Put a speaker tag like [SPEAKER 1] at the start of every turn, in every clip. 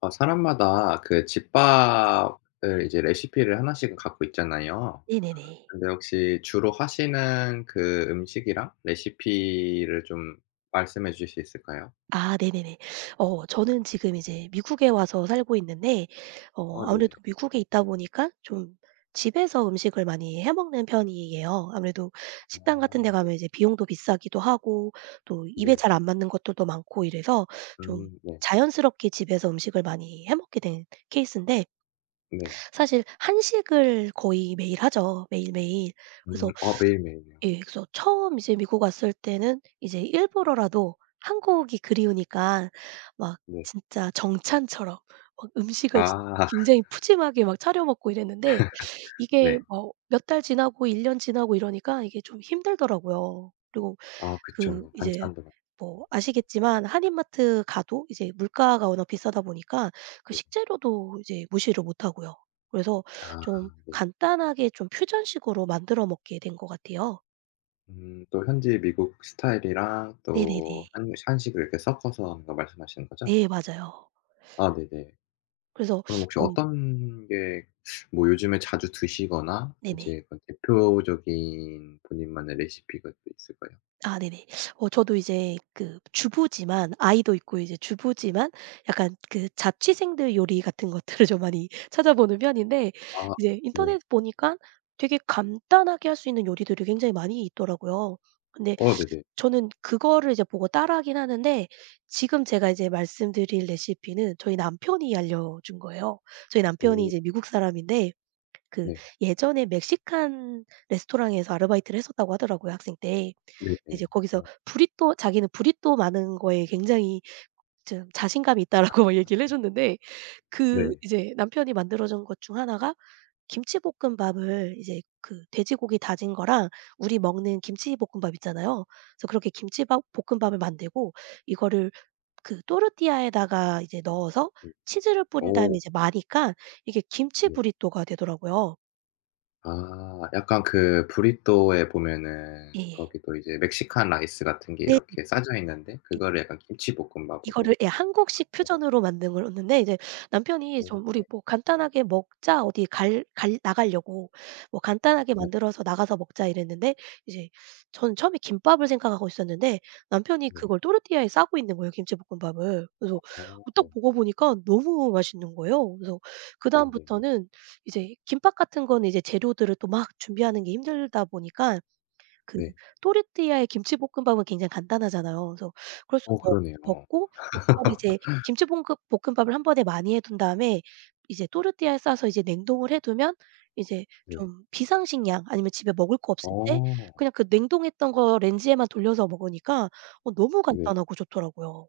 [SPEAKER 1] 아 사람마다 그 집밥을 이제 레시피를 하나씩은 갖고 있잖아요.
[SPEAKER 2] 네네네.
[SPEAKER 1] 근데 혹시 주로 하시는 그 음식이랑 레시피를 좀 말씀해 주실 수 있을까요?
[SPEAKER 2] 아 네네네. 저는 지금 이제 미국에 와서 살고 있는데
[SPEAKER 1] 어
[SPEAKER 2] 아무래도
[SPEAKER 1] 네네.
[SPEAKER 2] 미국에 있다 보니까 좀 집에서 음식을 많이 해 먹는 편이에요. 아무래도 식당 같은 데
[SPEAKER 1] 아 네.
[SPEAKER 2] 가면 이제 비용도 비싸기도 하고 또 입에
[SPEAKER 1] 네.
[SPEAKER 2] 잘 안 맞는 것들도 많고 이래서 좀
[SPEAKER 1] 네.
[SPEAKER 2] 자연스럽게 집에서 음식을 많이 해 먹게 된 케이스인데,
[SPEAKER 1] 네.
[SPEAKER 2] 사실 한식을 거의 매일 하죠, 매일매일. 그래서
[SPEAKER 1] 어 매일매일요.
[SPEAKER 2] 예, 그래서 처음 이제 미국 왔을 때는 이제 일부러라도 한국이 그리우니까 막
[SPEAKER 1] 네.
[SPEAKER 2] 진짜 정찬처럼 막 음식을
[SPEAKER 1] 아
[SPEAKER 2] 굉장히 푸짐하게 막 차려 먹고 이랬는데, 이게
[SPEAKER 1] 네.
[SPEAKER 2] 뭐 몇 달 지나고 1년 지나고 이러니까 이게 좀 힘들더라고요. 그리고
[SPEAKER 1] 아
[SPEAKER 2] 그
[SPEAKER 1] 그쵸.
[SPEAKER 2] 이제
[SPEAKER 1] 반찬도 많고
[SPEAKER 2] 뭐 아시겠지만, 한인마트 가도 이제 물가가 워낙 비싸다 보니까 그
[SPEAKER 1] 네.
[SPEAKER 2] 식재료도 이제 무시를 못 하고요. 그래서
[SPEAKER 1] 아
[SPEAKER 2] 좀
[SPEAKER 1] 네.
[SPEAKER 2] 간단하게 좀 퓨전식으로 만들어 먹게 된 것 같아요.
[SPEAKER 1] 또 현지 미국 스타일이랑
[SPEAKER 2] 네네네.
[SPEAKER 1] 또 한 한식을 이렇게 섞어서 하는 거 말씀하시는 거죠?
[SPEAKER 2] 네, 맞아요.
[SPEAKER 1] 아 네네.
[SPEAKER 2] 그래서
[SPEAKER 1] 그럼 혹시
[SPEAKER 2] 좀,
[SPEAKER 1] 어떤 게 뭐 요즘에 자주 드시거나
[SPEAKER 2] 네네.
[SPEAKER 1] 이제 그 대표적인 본인만의 레시피가 또 있을까요?
[SPEAKER 2] 아 네네. 저도 이제 그 주부지만 아이도 있고, 이제 주부지만 약간 그 자취생들 요리 같은 것들을 좀 많이 찾아보는 편인데,
[SPEAKER 1] 아
[SPEAKER 2] 이제
[SPEAKER 1] 네.
[SPEAKER 2] 인터넷 보니까 되게 간단하게 할 수 있는 요리들이 굉장히 많이 있더라고요. 근데
[SPEAKER 1] 어 네네.
[SPEAKER 2] 저는 그거를 이제 보고 따라하긴 하는데, 지금 제가 이제 말씀드릴 레시피는 저희 남편이 알려준 거예요. 저희 남편이
[SPEAKER 1] 오
[SPEAKER 2] 이제 미국 사람인데, 그
[SPEAKER 1] 네.
[SPEAKER 2] 예전에 멕시칸 레스토랑에서 아르바이트를 했었다고 하더라고요, 학생 때. 이제
[SPEAKER 1] 네네.
[SPEAKER 2] 거기서
[SPEAKER 1] 어
[SPEAKER 2] 브리또, 자기는 브리또 마는 거에 굉장히 좀 자신감이 있다라고 막 얘기를 해 줬는데, 그
[SPEAKER 1] 네.
[SPEAKER 2] 이제 남편이 만들어 준 것 중 하나가 김치볶음밥을 이제 그 돼지고기 다진 거랑, 우리 먹는 김치볶음밥 있잖아요. 그래서 그렇게 김치밥 볶음밥을 만들고 이거를 그 또르띠아에다가 이제 넣어서
[SPEAKER 1] 네.
[SPEAKER 2] 치즈를 뿌린 다음에
[SPEAKER 1] 어
[SPEAKER 2] 이제 마니까 이게 김치
[SPEAKER 1] 네.
[SPEAKER 2] 브리또가 되더라고요.
[SPEAKER 1] 아 약간 그 브리또에 보면은
[SPEAKER 2] 예예.
[SPEAKER 1] 거기도 이제 멕시칸 라이스 같은 게
[SPEAKER 2] 네.
[SPEAKER 1] 이렇게 싸져 있는데 그거를 약간
[SPEAKER 2] 이
[SPEAKER 1] 김치볶음밥으로
[SPEAKER 2] 이거를 예 한국식
[SPEAKER 1] 넣어 가지고
[SPEAKER 2] 퓨전으로 만든 거였는데, 이제 남편이 좀 "우리
[SPEAKER 1] 네.
[SPEAKER 2] 뭐 간단하게 먹자. 어디 갈 나가려고. 뭐 간단하게
[SPEAKER 1] 네.
[SPEAKER 2] 만들어서 나가서 먹자." 이랬는데, 이제 저는 처음에 김밥을 생각하고 있었는데 남편이
[SPEAKER 1] 네.
[SPEAKER 2] 그걸 또르띠아에 싸고 있는 거예요, 김치볶음밥을. 그래서
[SPEAKER 1] 어.
[SPEAKER 2] 딱
[SPEAKER 1] 어
[SPEAKER 2] 먹어보니까 너무 맛있는 거예요. 그래서
[SPEAKER 1] 어, 네네.
[SPEAKER 2] 그다음부터는 이제 김밥 같은 거는 이제 재료들을 또 막 준비하는 게 힘들다 보니까, 그
[SPEAKER 1] 네.
[SPEAKER 2] 또르띠아의 김치볶음밥은 굉장히 간단하잖아요. 그래서
[SPEAKER 1] 어
[SPEAKER 2] 먹
[SPEAKER 1] 그러네요.
[SPEAKER 2] 먹고 그거를 이제 김치볶음 볶음밥을 한 번에 많이 해둔 다음에 이제 또르띠아에 싸서 이제 냉동을 해 두면, 이제
[SPEAKER 1] 네.
[SPEAKER 2] 좀 비상식량, 아니면 집에 먹을 거 없을 때
[SPEAKER 1] 어.
[SPEAKER 2] 그냥 그 냉동했던 거 렌즈에만 돌려서 먹으니까 너무
[SPEAKER 1] 네.
[SPEAKER 2] 간단하고 좋더라고요.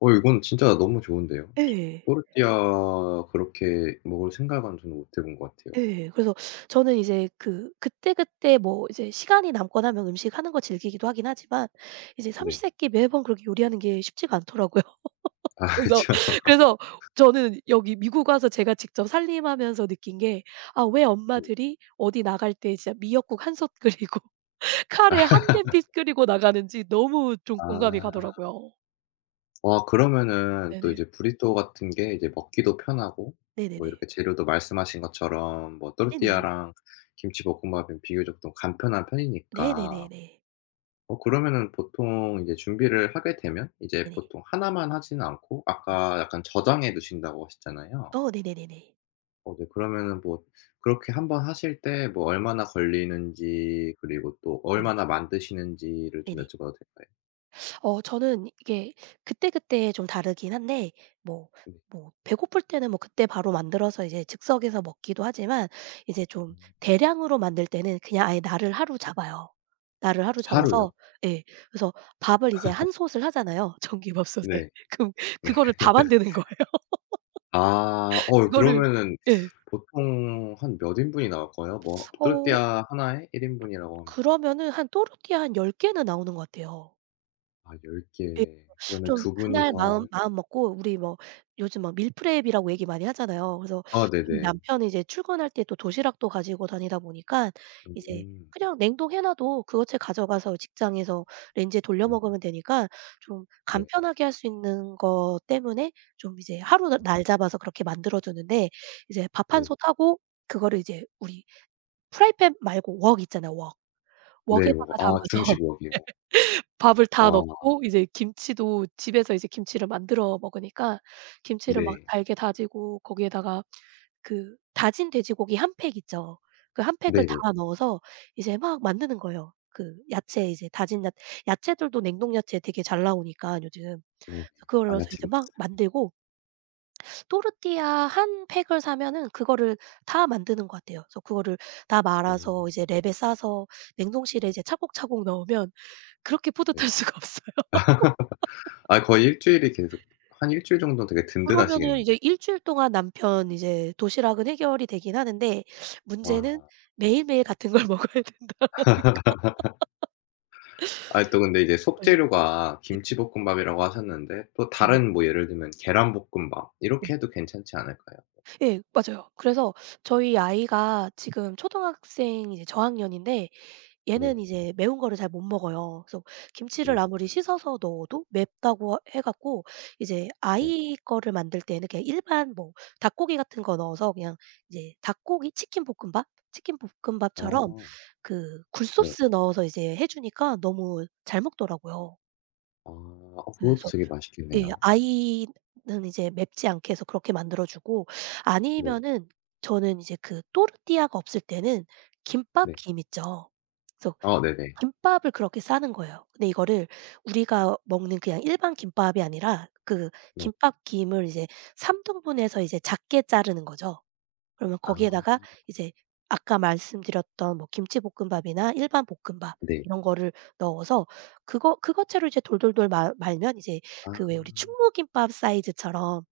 [SPEAKER 1] 어 이건 진짜 너무 좋은데요.
[SPEAKER 2] 예.
[SPEAKER 1] 또르띠아 그렇게 먹을 생각은 저는 못 해본 것 같아요.
[SPEAKER 2] 예. 그래서 저는 이제 그 그때그때 뭐 이제 시간이 남거나 하면 음식 하는 거 즐기기도 하긴 하지만, 이제
[SPEAKER 1] 네.
[SPEAKER 2] 삼시세끼 매번 그렇게 요리하는 게 쉽지가 않더라고요.
[SPEAKER 1] 아
[SPEAKER 2] 그래서
[SPEAKER 1] 그쵸.
[SPEAKER 2] 그래서 저는 여기 미국 와서 제가 직접 살림하면서 느낀 게, "아, 왜
[SPEAKER 1] 네.
[SPEAKER 2] 엄마들이 어디 나갈 때 진짜 미역국 한 솥 끓이고 카레 한 냄비 끓이고 나가는지." 너무 좀 공감이
[SPEAKER 1] 아.
[SPEAKER 2] 가더라고요.
[SPEAKER 1] 와 그러면은 또
[SPEAKER 2] 네네.
[SPEAKER 1] 이제 브리또 같은 게 이제 먹기도 편하고 뭐 이렇게
[SPEAKER 2] 네네네.
[SPEAKER 1] 재료도 말씀하신 것처럼 뭐
[SPEAKER 2] 네네.
[SPEAKER 1] 또르띠아랑 김치볶음밥은 비교적 좀 간편한 편이니까
[SPEAKER 2] 네네네네.
[SPEAKER 1] 어 그러면은 보통 이제 준비를 하게 되면 이제
[SPEAKER 2] 네네.
[SPEAKER 1] 보통 하나만 하지는 않고
[SPEAKER 2] 음.
[SPEAKER 1] 아까 약간 저장해 두신다고 하셨잖아요.
[SPEAKER 2] 네네네네.
[SPEAKER 1] 어 네. 그러면은 뭐 그렇게 한 번 하실 때 뭐 얼마나 걸리는지 그리고 또
[SPEAKER 2] 네네네.
[SPEAKER 1] 얼마나 만드시는지를 좀
[SPEAKER 2] 네네.
[SPEAKER 1] 여쭤봐도 될까요?
[SPEAKER 2] 저는 이게 그때그때 좀 다르긴 한데, 뭐
[SPEAKER 1] 네.
[SPEAKER 2] 뭐 배고플 때는 뭐 그때 바로 만들어서 이제 즉석에서 먹기도 하지만, 이제 좀
[SPEAKER 1] 음.
[SPEAKER 2] 대량으로 만들 때는 그냥 아예 날을 하루 잡아요. 날을 하루
[SPEAKER 1] 하루요?
[SPEAKER 2] 잡아서, 예, 그래서 밥을 이제 한 솥을 하잖아요, 전기밥솥에.
[SPEAKER 1] 네.
[SPEAKER 2] 그럼
[SPEAKER 1] 네.
[SPEAKER 2] 그거를 다 만드는 거예요.
[SPEAKER 1] 아. 어
[SPEAKER 2] 그거를,
[SPEAKER 1] 그러면은
[SPEAKER 2] 예.
[SPEAKER 1] 보통 한 몇 인분이 나올까요? 뭐
[SPEAKER 2] 어
[SPEAKER 1] 또르띠아 나에1 인분이라고 하면
[SPEAKER 2] 그러면은 한 또르띠아 한 10 개는 나오는 것 같아요.
[SPEAKER 1] 아 10 개. 그러면
[SPEAKER 2] 좀
[SPEAKER 1] 두
[SPEAKER 2] 그날
[SPEAKER 1] 분이서
[SPEAKER 2] 마음
[SPEAKER 1] 하면
[SPEAKER 2] 마음 먹고, 우리 뭐 요즘 막 밀프렙이라고 얘기 많이 하잖아요. 그래서
[SPEAKER 1] 아
[SPEAKER 2] 저희
[SPEAKER 1] 네네.
[SPEAKER 2] 남편이 이제 출근할 때 또 도시락도 가지고 다니다 보니까 이제
[SPEAKER 1] 음.
[SPEAKER 2] 그냥 냉동해 놔도 그것을 가져가서 직장에서 렌지에 돌려
[SPEAKER 1] 네.
[SPEAKER 2] 먹으면 되니까, 좀
[SPEAKER 1] 네.
[SPEAKER 2] 간편하게 할 수 있는 것 때문에 좀 이제 하루 나 날 잡아서 그렇게 만들어 주는데, 이제 밥 한
[SPEAKER 1] 네.
[SPEAKER 2] 솥 하고, 그거를 이제 우리 프라이팬 말고 웍 있잖아요, 웍.
[SPEAKER 1] 네. 워
[SPEAKER 2] 웍에다가
[SPEAKER 1] 아
[SPEAKER 2] 담아서
[SPEAKER 1] 중식 워기요.
[SPEAKER 2] 밥을 다
[SPEAKER 1] 아
[SPEAKER 2] 넣고, 이제 김치도 집에서 이제 김치를 만들어 먹으니까 김치를 막
[SPEAKER 1] 네.
[SPEAKER 2] 달게 다지고, 거기에다가 그 다진 돼지고기 한 팩 있죠. 그 한 팩을 다
[SPEAKER 1] 네네.
[SPEAKER 2] 넣어서 이제 막 만드는 거예요. 그 야채, 이제 다진 야 야채들도, 냉동 야채 되게 잘 나오니까 요즘.
[SPEAKER 1] 네네.
[SPEAKER 2] 그래서 그걸
[SPEAKER 1] 아
[SPEAKER 2] 넣어서
[SPEAKER 1] 야채
[SPEAKER 2] 이제 막
[SPEAKER 1] 믹스.
[SPEAKER 2] 만들고, 또르띠아 한 팩을 사면은 그거를 다 만드는 것 같아요. 그래서 그거를 다
[SPEAKER 1] 오
[SPEAKER 2] 말아서 이제 랩에 싸서 냉동실에 이제 차곡차곡 넣으면 그렇게
[SPEAKER 1] 네.
[SPEAKER 2] 뿌듯할 수가 없어요.
[SPEAKER 1] 아 거의 일주일이 계속 한 일주일 정도는 되게
[SPEAKER 2] 그러면은
[SPEAKER 1] 든든하시겠는데.
[SPEAKER 2] 이제 1주일 동안 남편 이제 도시락은 해결이 되긴 하는데, 문제는
[SPEAKER 1] 와.
[SPEAKER 2] 매일매일 같은 걸 먹어야 된다는 거.
[SPEAKER 1] 아니 또 근데 이제 속재료가 김치볶음밥이라고 하셨는데 또
[SPEAKER 2] 네네.
[SPEAKER 1] 다른 뭐 예를 들면 계란볶음밥
[SPEAKER 2] 네.
[SPEAKER 1] 이렇게 해도 괜찮지 않을까요?
[SPEAKER 2] 예, 맞아요. 그래서 저희 아이가 지금 초등학생 이제 저학년인데, 얘는
[SPEAKER 1] 네.
[SPEAKER 2] 이제 매운 거를 잘 못 먹어요. 그래서 김치를
[SPEAKER 1] 네.
[SPEAKER 2] 아무리 씻어서 넣어도 맵다고 해 갖고 이제
[SPEAKER 1] 네.
[SPEAKER 2] 아이 거를 만들 때는 그냥 일반 뭐 닭고기 같은 거 넣어서 그냥 이제 닭고기 치킨 볶음밥? 치킨
[SPEAKER 1] 아.
[SPEAKER 2] 볶음밥처럼 그
[SPEAKER 1] 네.
[SPEAKER 2] 굴소스 넣어서 이제 해 주니까 너무 잘 먹더라고요.
[SPEAKER 1] 아. 어 그것도
[SPEAKER 2] 그래서
[SPEAKER 1] 되게
[SPEAKER 2] 예,
[SPEAKER 1] 맛있겠네요.
[SPEAKER 2] 아이는 이제 맵지 않게 해서 그렇게 만들어 주고,
[SPEAKER 1] 네.
[SPEAKER 2] 아니면은 저는 이제 그 또르띠아가 없을 때는
[SPEAKER 1] 네.
[SPEAKER 2] 김밥김 있죠. 그래서
[SPEAKER 1] 아 네네. 네.
[SPEAKER 2] 김밥을 그렇게 싸는 거예요. 근데 이거를 우리가 먹는 그냥 일반 김밥이 아니라 그
[SPEAKER 1] 네.
[SPEAKER 2] 김밥김을 이제 3 등분해서 이제 작게 자르는 거죠. 그러면 거기에다가
[SPEAKER 1] 아
[SPEAKER 2] 이제 아까 말씀드렸던 뭐 김치볶음밥이나 일반 볶음밥
[SPEAKER 1] 네.
[SPEAKER 2] 이런 거를 넣어서 그거 채로 이제 돌돌돌 말 말면 이제 그 왜
[SPEAKER 1] 아
[SPEAKER 2] 우리 충무김밥 사이즈처럼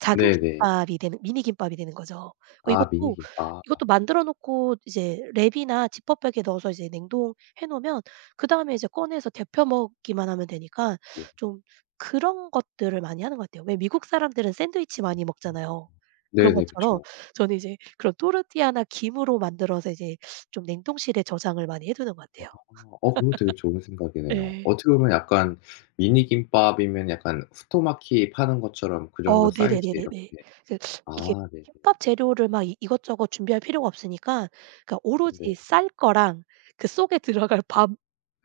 [SPEAKER 2] 작은
[SPEAKER 1] 네네.
[SPEAKER 2] 김밥이 되는, 미니 김밥이 되는 거죠. 그
[SPEAKER 1] 아 미니
[SPEAKER 2] 이것도
[SPEAKER 1] 김밥.
[SPEAKER 2] 이것도 만들어 놓고 이제 랩이나 지퍼백에 넣어서 이제 냉동해 놓으면 그다음에 이제 꺼내서 데펴 먹기만 하면 되니까,
[SPEAKER 1] 네.
[SPEAKER 2] 좀 그런 것들을 많이 하는 것 같아요. 왜 미국 사람들은 샌드위치 많이 먹잖아요. 그런
[SPEAKER 1] 네네.
[SPEAKER 2] 것처럼
[SPEAKER 1] 그쵸.
[SPEAKER 2] 저는 이제 그런 또르띠아나 김으로 만들어서 이제 좀 냉동실에 저장을 많이 해 두는 것
[SPEAKER 1] 아.
[SPEAKER 2] 같아요.
[SPEAKER 1] 어 그거 되게 좋은 생각이네요.
[SPEAKER 2] 예.
[SPEAKER 1] 어떻게 보면 약간 미니 김밥이면 약간 후토마키 파는 것처럼 그 정도 사이즈 이렇게
[SPEAKER 2] 네네네네네. 그, 이게
[SPEAKER 1] 아 네네.
[SPEAKER 2] 김밥 재료를 막 이 이것저것 준비할 필요가 없으니까, 그러니까
[SPEAKER 1] 네.
[SPEAKER 2] 오로지 쌀 거랑 그 속에 들어갈 밥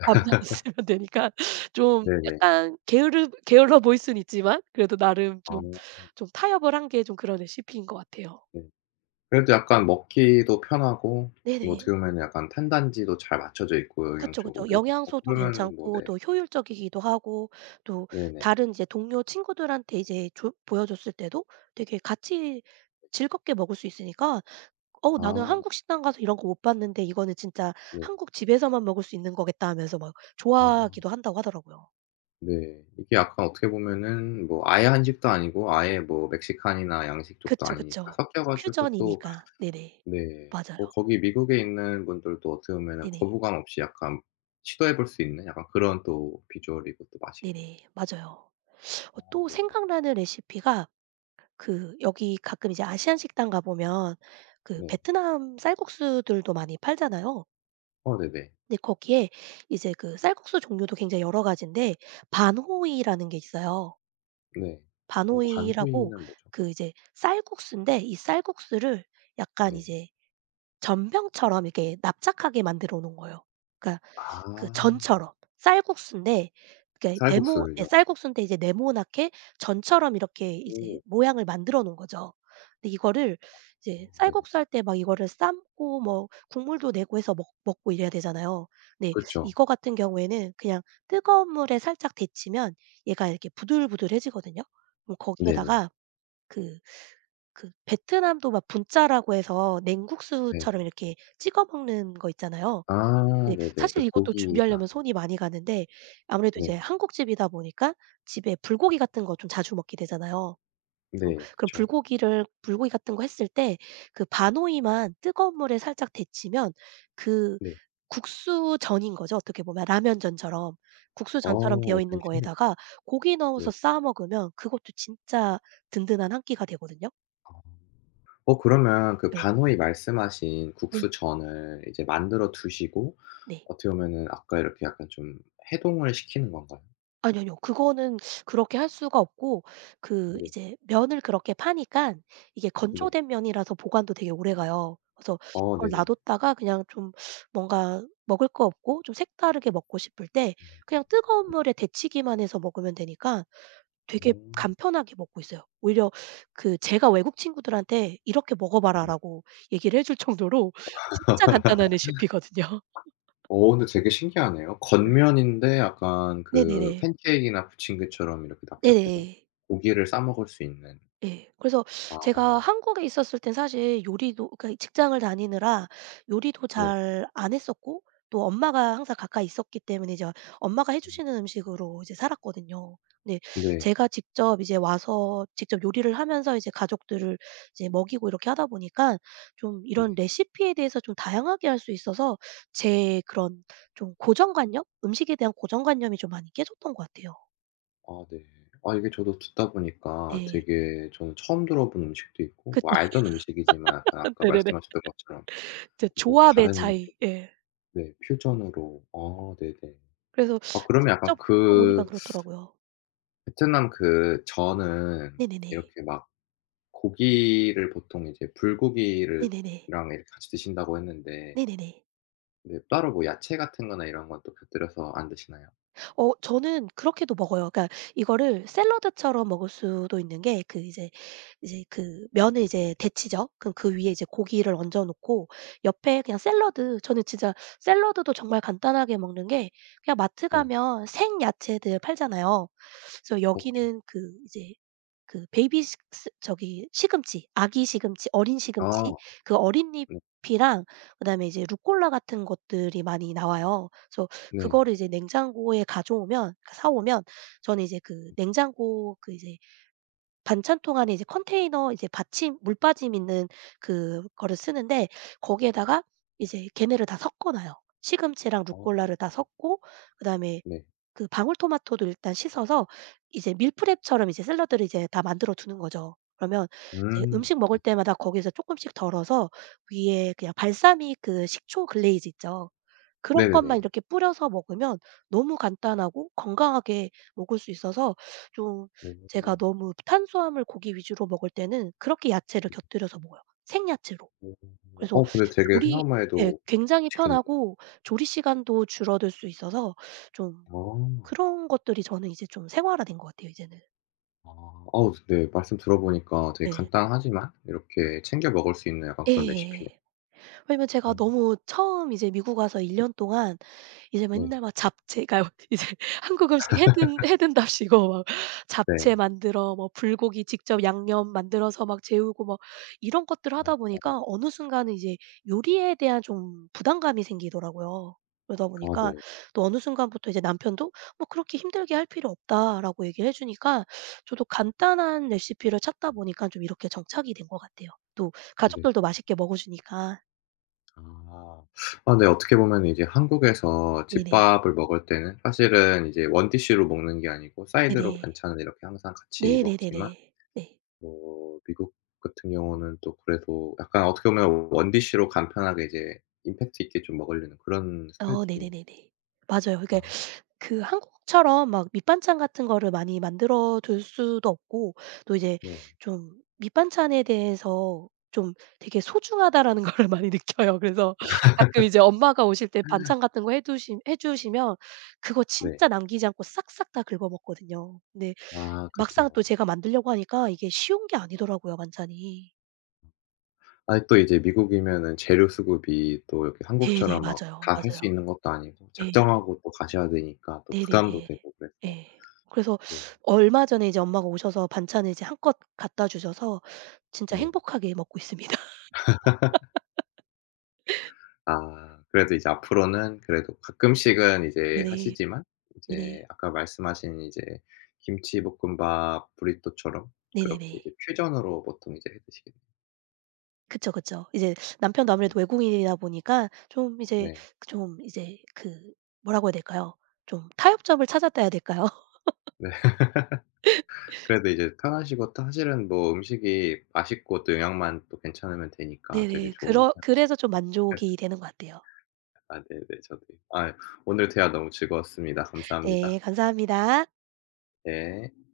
[SPEAKER 2] 밥만 있으면 되니까, 좀
[SPEAKER 1] 네네.
[SPEAKER 2] 약간 게으르 게을러 보일 수는 있지만 그래도 나름
[SPEAKER 1] 아
[SPEAKER 2] 좀 타협을 한 게 좀 그런 레시피인 것 같아요.
[SPEAKER 1] 네. 그래도 약간 먹기도 편하고 뭐
[SPEAKER 2] 네네.
[SPEAKER 1] 어떻게 보면 약간 탄단지도 잘 맞춰져 있고
[SPEAKER 2] 그쵸, 그쵸.
[SPEAKER 1] 영양적으로. 어
[SPEAKER 2] 영양소도
[SPEAKER 1] 그러면은 뭐
[SPEAKER 2] 괜찮고
[SPEAKER 1] 네.
[SPEAKER 2] 또 효율적이기도 하고, 또
[SPEAKER 1] 네네.
[SPEAKER 2] 다른 이제 동료 친구들한테 이제 조 보여줬을 때도 되게 같이 즐겁게 먹을 수 있으니까 "어, 나는 한국
[SPEAKER 1] 아
[SPEAKER 2] 식당 가서 이런 거 못 봤는데 이거는 진짜
[SPEAKER 1] 네.
[SPEAKER 2] 한국 집에서만 먹을 수 있는 거겠다." 하면서 막
[SPEAKER 1] 아
[SPEAKER 2] 좋아하기도 한다고 하더라고요.
[SPEAKER 1] 네. 이게 약간 어떻게 보면은 뭐 아예 한식도 아니고 아예 뭐 멕시칸이나 양식 쪽도
[SPEAKER 2] 그쵸,
[SPEAKER 1] 아니니까
[SPEAKER 2] 그쵸.
[SPEAKER 1] 섞여 가지고 또
[SPEAKER 2] 퓨전이니까. 네네.
[SPEAKER 1] 네.
[SPEAKER 2] 맞아요.
[SPEAKER 1] 뭐 거기 미국에 있는 분들도 어떻게 보면은
[SPEAKER 2] 네네.
[SPEAKER 1] 거부감 없이 약간 시도해 볼 수 있는 약간 그런 또 비주얼이고 또 맛이겠네요.
[SPEAKER 2] 네네. 맞아요.
[SPEAKER 1] 아
[SPEAKER 2] 또
[SPEAKER 1] 네네.
[SPEAKER 2] 생각나는 레시피가, 그 여기 가끔 이제 아시안 식당 가 보면 그
[SPEAKER 1] 네.
[SPEAKER 2] 베트남 쌀국수들도 많이 팔잖아요.
[SPEAKER 1] 어 네네.
[SPEAKER 2] 근데 거기에 이제 그 쌀국수 종류도 굉장히 여러 가지인데, 반호이라는 게 있어요.
[SPEAKER 1] 네. 어
[SPEAKER 2] 반호이라고,
[SPEAKER 1] 반호이는 뭐죠?
[SPEAKER 2] 그 이제 쌀국수인데, 이 쌀국수를 약간
[SPEAKER 1] 네.
[SPEAKER 2] 이제 전병처럼 이렇게 납작하게 만들어 놓은 거예요. 그러니까 그
[SPEAKER 1] 아
[SPEAKER 2] 전처럼, 쌀국수인데 그게 네모, 예,
[SPEAKER 1] 쌀국수를요?
[SPEAKER 2] 쌀국수인데 이제 네모나게 전처럼 이렇게 이제
[SPEAKER 1] 오.
[SPEAKER 2] 모양을 만들어 놓은 거죠. 근데 이거를
[SPEAKER 1] 아
[SPEAKER 2] 이제
[SPEAKER 1] 네네.
[SPEAKER 2] 쌀국수 할 때 막 이거를 삶고 뭐 국물도 내고 해서 먹 먹고 이래야 되잖아요. 근데
[SPEAKER 1] 그쵸.
[SPEAKER 2] 이거 같은 경우에는 그냥 뜨거운 물에 살짝 데치면 얘가 이렇게 부들부들해지거든요. 그럼
[SPEAKER 1] 네네.
[SPEAKER 2] 거기에다가 그 그 베트남도 막 분짜라고 해서
[SPEAKER 1] 네.
[SPEAKER 2] 냉국수처럼 이렇게 찍어 먹는 거 있잖아요.
[SPEAKER 1] 아
[SPEAKER 2] 네.
[SPEAKER 1] 네네.
[SPEAKER 2] 사실
[SPEAKER 1] 그
[SPEAKER 2] 이것도
[SPEAKER 1] 고기랑
[SPEAKER 2] 준비하려면 손이 많이 가는데, 아무래도 이제
[SPEAKER 1] 네.
[SPEAKER 2] 한국집이다 보니까 집에 불고기 같은 거 좀 자주 먹게 되잖아요. 그래서
[SPEAKER 1] 네.
[SPEAKER 2] 그럼
[SPEAKER 1] 그쵸.
[SPEAKER 2] 불고기 같은 거 했을 때 그 반오이만 뜨거운 물에 살짝 데치면 그
[SPEAKER 1] 네.
[SPEAKER 2] 국수전인 거죠, 어떻게 보면. 라면전처럼. 국수전처럼 되어
[SPEAKER 1] 어
[SPEAKER 2] 있는
[SPEAKER 1] 되게 신기하
[SPEAKER 2] 거에다가 고기 넣어서
[SPEAKER 1] 네.
[SPEAKER 2] 싸 먹으면 그것도 진짜 든든한 한 끼가 되거든요.
[SPEAKER 1] 아. 어 그러면 그
[SPEAKER 2] 예. 네.
[SPEAKER 1] 반호이 말씀하신
[SPEAKER 2] 네.
[SPEAKER 1] 국수전을 이제 만들어 두시고
[SPEAKER 2] 네.
[SPEAKER 1] 어떻게 보면은 아까 이렇게 약간 좀 해동을 시키는 건가요?
[SPEAKER 2] 아니요, 아니요. 그거는 그렇게 할 수가 없고, 그
[SPEAKER 1] 네.
[SPEAKER 2] 이제 면을 그렇게 파니까 이게
[SPEAKER 1] 네.
[SPEAKER 2] 건조된 면이라서 보관도 되게 오래가요. 그래서
[SPEAKER 1] 어
[SPEAKER 2] 그걸
[SPEAKER 1] 네네.
[SPEAKER 2] 놔뒀다가 그냥 좀 뭔가 먹을 거 없고 좀 색다르게 먹고 싶을 때
[SPEAKER 1] 음.
[SPEAKER 2] 그냥 뜨거운
[SPEAKER 1] 음.
[SPEAKER 2] 물에 데치기만 해서 먹으면 되니까 되게
[SPEAKER 1] 어.
[SPEAKER 2] 간편하게 먹고 있어요. 오히려 그 제가 외국 친구들한테 "이렇게
[SPEAKER 1] 네.
[SPEAKER 2] 먹어봐라."라고 얘기를 해줄 정도로 진짜 간단한 레시피거든요.
[SPEAKER 1] 어 근데 되게 신기하네요.
[SPEAKER 2] 네.
[SPEAKER 1] 겉면인데 약간 그
[SPEAKER 2] 네네네.
[SPEAKER 1] 팬케이크나 부침개처럼 이렇게 납작해서
[SPEAKER 2] 네네.
[SPEAKER 1] 고기를 싸 먹을 수 있는.
[SPEAKER 2] 예. 그래서 제가
[SPEAKER 1] 아
[SPEAKER 2] 한국에 있었을 땐 사실 요리도, 그러니까 직장을 다니느라 요리도
[SPEAKER 1] 네.
[SPEAKER 2] 잘 안 했었고, 또 엄마가 항상 가까이 있었기 때문에 이제 엄마가 해
[SPEAKER 1] 음.
[SPEAKER 2] 주시는 음식으로 이제 살았거든요. 근데
[SPEAKER 1] 네.
[SPEAKER 2] 제가 직접 이제 와서 직접 요리를 하면서 이제 가족들을 이제 먹이고 이렇게 하다 보니까 좀 이런
[SPEAKER 1] 네.
[SPEAKER 2] 레시피에 대해서 좀 다양하게 할 수 있어서, 제 그런 좀 고정관념? 음식에 대한 고정관념이 좀 많이 깨졌던 것 같아요.
[SPEAKER 1] 아 네. 아 이게 저도 듣다 보니까
[SPEAKER 2] 예.
[SPEAKER 1] 되게 저는 처음 들어본 음식도 있고
[SPEAKER 2] 그죠.
[SPEAKER 1] 뭐 알던 음식이지만 약간 아까
[SPEAKER 2] 네네네.
[SPEAKER 1] 말씀하셨던 것처럼
[SPEAKER 2] 이제
[SPEAKER 1] 게
[SPEAKER 2] 조합의
[SPEAKER 1] 다른
[SPEAKER 2] 차이. 예.
[SPEAKER 1] 네 퓨전으로 아 네네.
[SPEAKER 2] 그래서
[SPEAKER 1] 아 그러면 약간
[SPEAKER 2] 직접 겪어 보니까
[SPEAKER 1] 그
[SPEAKER 2] 그렇더라고요.
[SPEAKER 1] 베트남 그 저는
[SPEAKER 2] 네네네.
[SPEAKER 1] 이렇게 막 고기를 보통 이제 불고기를
[SPEAKER 2] 네네네.
[SPEAKER 1] 랑 이렇게 같이 드신다고 했는데
[SPEAKER 2] 네네네.
[SPEAKER 1] 네 따로 뭐 야채 같은 거나 이런 건 또 곁들여서 안 드시나요?
[SPEAKER 2] 저는 그렇게도 먹어요. 그러니까 이거를 샐러드처럼 먹을 수도 있는 게, 그 이제 그 면을 이제 데치죠. 그럼 그 위에 이제 고기를 얹어 놓고, 옆에 그냥 샐러드, 저는 진짜 샐러드도 정말 간단하게 먹는 게, 그냥 마트
[SPEAKER 1] 네.
[SPEAKER 2] 가면 생 야채들 팔잖아요. 그래서
[SPEAKER 1] 어 그쵸.
[SPEAKER 2] 여기는 그 이제 그 베이비 식 스 저기 시금치, 아기 시금치, 어린
[SPEAKER 1] 아
[SPEAKER 2] 시금치 그
[SPEAKER 1] 네.
[SPEAKER 2] 어린잎이랑 그다음에 이제 루꼴라 같은 것들이 많이 나와요. 그래서
[SPEAKER 1] 네네.
[SPEAKER 2] 그거를 이제 냉장고에 가져오면, 사 오면 저는 이제 그 냉장고 그 이제 반찬통 안에 이제 컨테이너 이제 받침 물 빠짐 있는 그거를 쓰는데, 거기에다가 이제 걔네를 다 섞어 놔요. 시금치랑
[SPEAKER 1] 아
[SPEAKER 2] 루꼴라를 다 섞고, 그다음에
[SPEAKER 1] 네.
[SPEAKER 2] 그 방울토마토도 일단 씻어서 이제 밀프렙처럼 이제 샐러드를 이제 다 만들어 두는 거죠. 그러면 이제
[SPEAKER 1] 음.
[SPEAKER 2] 음식 먹을 때마다 거기서 조금씩 덜어서 위에 그냥 발사믹 그 식초 글레이즈 있죠. 그런 것만
[SPEAKER 1] 네네네.
[SPEAKER 2] 이렇게 뿌려서 먹으면 너무 간단하고 건강하게 먹을 수 있어서, 좀
[SPEAKER 1] 오.
[SPEAKER 2] 제가 너무 탄수화물 고기 위주로 먹을 때는 그렇게 야채를 곁들여서 먹어요, 생야채로.
[SPEAKER 1] 오.
[SPEAKER 2] 그래서
[SPEAKER 1] 어 근데 되게
[SPEAKER 2] 조리,
[SPEAKER 1] 생각만
[SPEAKER 2] 예,
[SPEAKER 1] 해도
[SPEAKER 2] 굉장히
[SPEAKER 1] 맛있겠는데.
[SPEAKER 2] 편하고 조리 시간도 줄어들 수 있어서, 좀
[SPEAKER 1] 아.
[SPEAKER 2] 그런 것들이 저는 이제 좀 생활화된 것 같아요, 이제는.
[SPEAKER 1] 아. 어우 네. 말씀 들어보니까 되게
[SPEAKER 2] 예.
[SPEAKER 1] 간단하지만 이렇게 챙겨 먹을 수 있는 약간 그런
[SPEAKER 2] 예예예.
[SPEAKER 1] 레시피네요.
[SPEAKER 2] 왜냐면
[SPEAKER 1] 어
[SPEAKER 2] 제가 너무 처음 이제 미국 와서 1년 동안 이제
[SPEAKER 1] 네.
[SPEAKER 2] 맨날 막 잡채, 그러니까 이제 한국 음식 해든답시고 막
[SPEAKER 1] 네.
[SPEAKER 2] 잡채 만들어 뭐 불고기 직접 양념 만들어서 막 재우고 막 이런 것들을
[SPEAKER 1] 아.
[SPEAKER 2] 하다 보니까
[SPEAKER 1] 아
[SPEAKER 2] 어느 순간은 이제 요리에 대한 좀 부담감이 생기더라고요. 그러다
[SPEAKER 1] 아,
[SPEAKER 2] 보니까
[SPEAKER 1] 네.
[SPEAKER 2] 또 어느 순간부터 이제 남편도 "뭐 그렇게 힘들게 할 필요 없다."라고 얘기를 해 주니까 저도 간단한 레시피를 찾다
[SPEAKER 1] 음
[SPEAKER 2] 보니까 좀 이렇게 정착이 된 것 같아요. 또
[SPEAKER 1] 네.
[SPEAKER 2] 가족들도 맛있게 먹어 주니까.
[SPEAKER 1] 아. 아 네. 어떻게 보면 이제 한국에서
[SPEAKER 2] 네네.
[SPEAKER 1] 집밥을 먹을 때는 사실은 이제 원디시로 먹는 게 아니고 사이드로
[SPEAKER 2] 네네.
[SPEAKER 1] 반찬을 이렇게 항상 같이 먹지만
[SPEAKER 2] 네네네네. 네.
[SPEAKER 1] 뭐 미국 같은 경우는 또 그래도 약간 어떻게 보면 원디시로 간편하게 이제 임팩트 있게 좀 먹으려는 그런 스타일도 좀 있는 것
[SPEAKER 2] 네네네네. 맞아요. 그러니까
[SPEAKER 1] 같아요. 아
[SPEAKER 2] 그 한국처럼 막 밑반찬 같은 거를 많이 만들어 둘 수도 없고, 또 이제
[SPEAKER 1] 네.
[SPEAKER 2] 좀 밑반찬에 대해서 좀 되게 소중하다라는 거를 많이 느껴요. 그래서 가끔 이제 엄마가 오실 때 반찬 같은 거 해 주시면 그거
[SPEAKER 1] 네.
[SPEAKER 2] 진짜 남기지 않고 싹싹 다 긁어 먹거든요. 근데
[SPEAKER 1] 아
[SPEAKER 2] 막상
[SPEAKER 1] 그쵸.
[SPEAKER 2] 또 제가 만들려고 하니까 이게 쉬운 게 아니더라고요, 반찬이.
[SPEAKER 1] 아니 또 이제 미국이면은 재료 수급이 또 이렇게
[SPEAKER 2] 네네.
[SPEAKER 1] 한국처럼 막
[SPEAKER 2] 맞아요,
[SPEAKER 1] 다 살 수
[SPEAKER 2] 맞아요.
[SPEAKER 1] 있는 것도 아니고
[SPEAKER 2] 예.
[SPEAKER 1] 작정하고 또 가셔야 되니까 또 부담도
[SPEAKER 2] 네네네.
[SPEAKER 1] 되고 그래서
[SPEAKER 2] 예. 그래서
[SPEAKER 1] 네.
[SPEAKER 2] 얼마 전에 이제 엄마가 오셔서 반찬을 이제 한껏 갖다 주셔서 진짜
[SPEAKER 1] 네.
[SPEAKER 2] 행복하게 먹고 있습니다.
[SPEAKER 1] 아 그래도 이제 앞으로는 그래도 가끔씩은 이제
[SPEAKER 2] 네네.
[SPEAKER 1] 하시지만
[SPEAKER 2] 네네.
[SPEAKER 1] 이제 아까 말씀하신 이제 김치볶음밥, 브리또처럼 그렇게
[SPEAKER 2] 네네네.
[SPEAKER 1] 이제 퓨전으로 보통 이제 해 드시겠네요.
[SPEAKER 2] 그쵸, 그쵸. 이제 남편도 아무래도 외국인이다 보니까 좀 이제
[SPEAKER 1] 네.
[SPEAKER 2] 그, 좀 이제 그, 뭐라고 해야 될까요? 좀 타협점을 찾았다 해야 될까요?
[SPEAKER 1] 네. 그래도 이제 편하시고 또 사실은 뭐 음식이 맛있고 또 영양만 또 괜찮으면 되니까 되게
[SPEAKER 2] 네네.
[SPEAKER 1] 좋은
[SPEAKER 2] 그러 그래서 좀 만족이 되는 것 같아요.
[SPEAKER 1] 아 네네. 저도요. 아유 오늘 대화 너무 즐거웠습니다. 감사합니다.
[SPEAKER 2] 네. 감사합니다.
[SPEAKER 1] 네.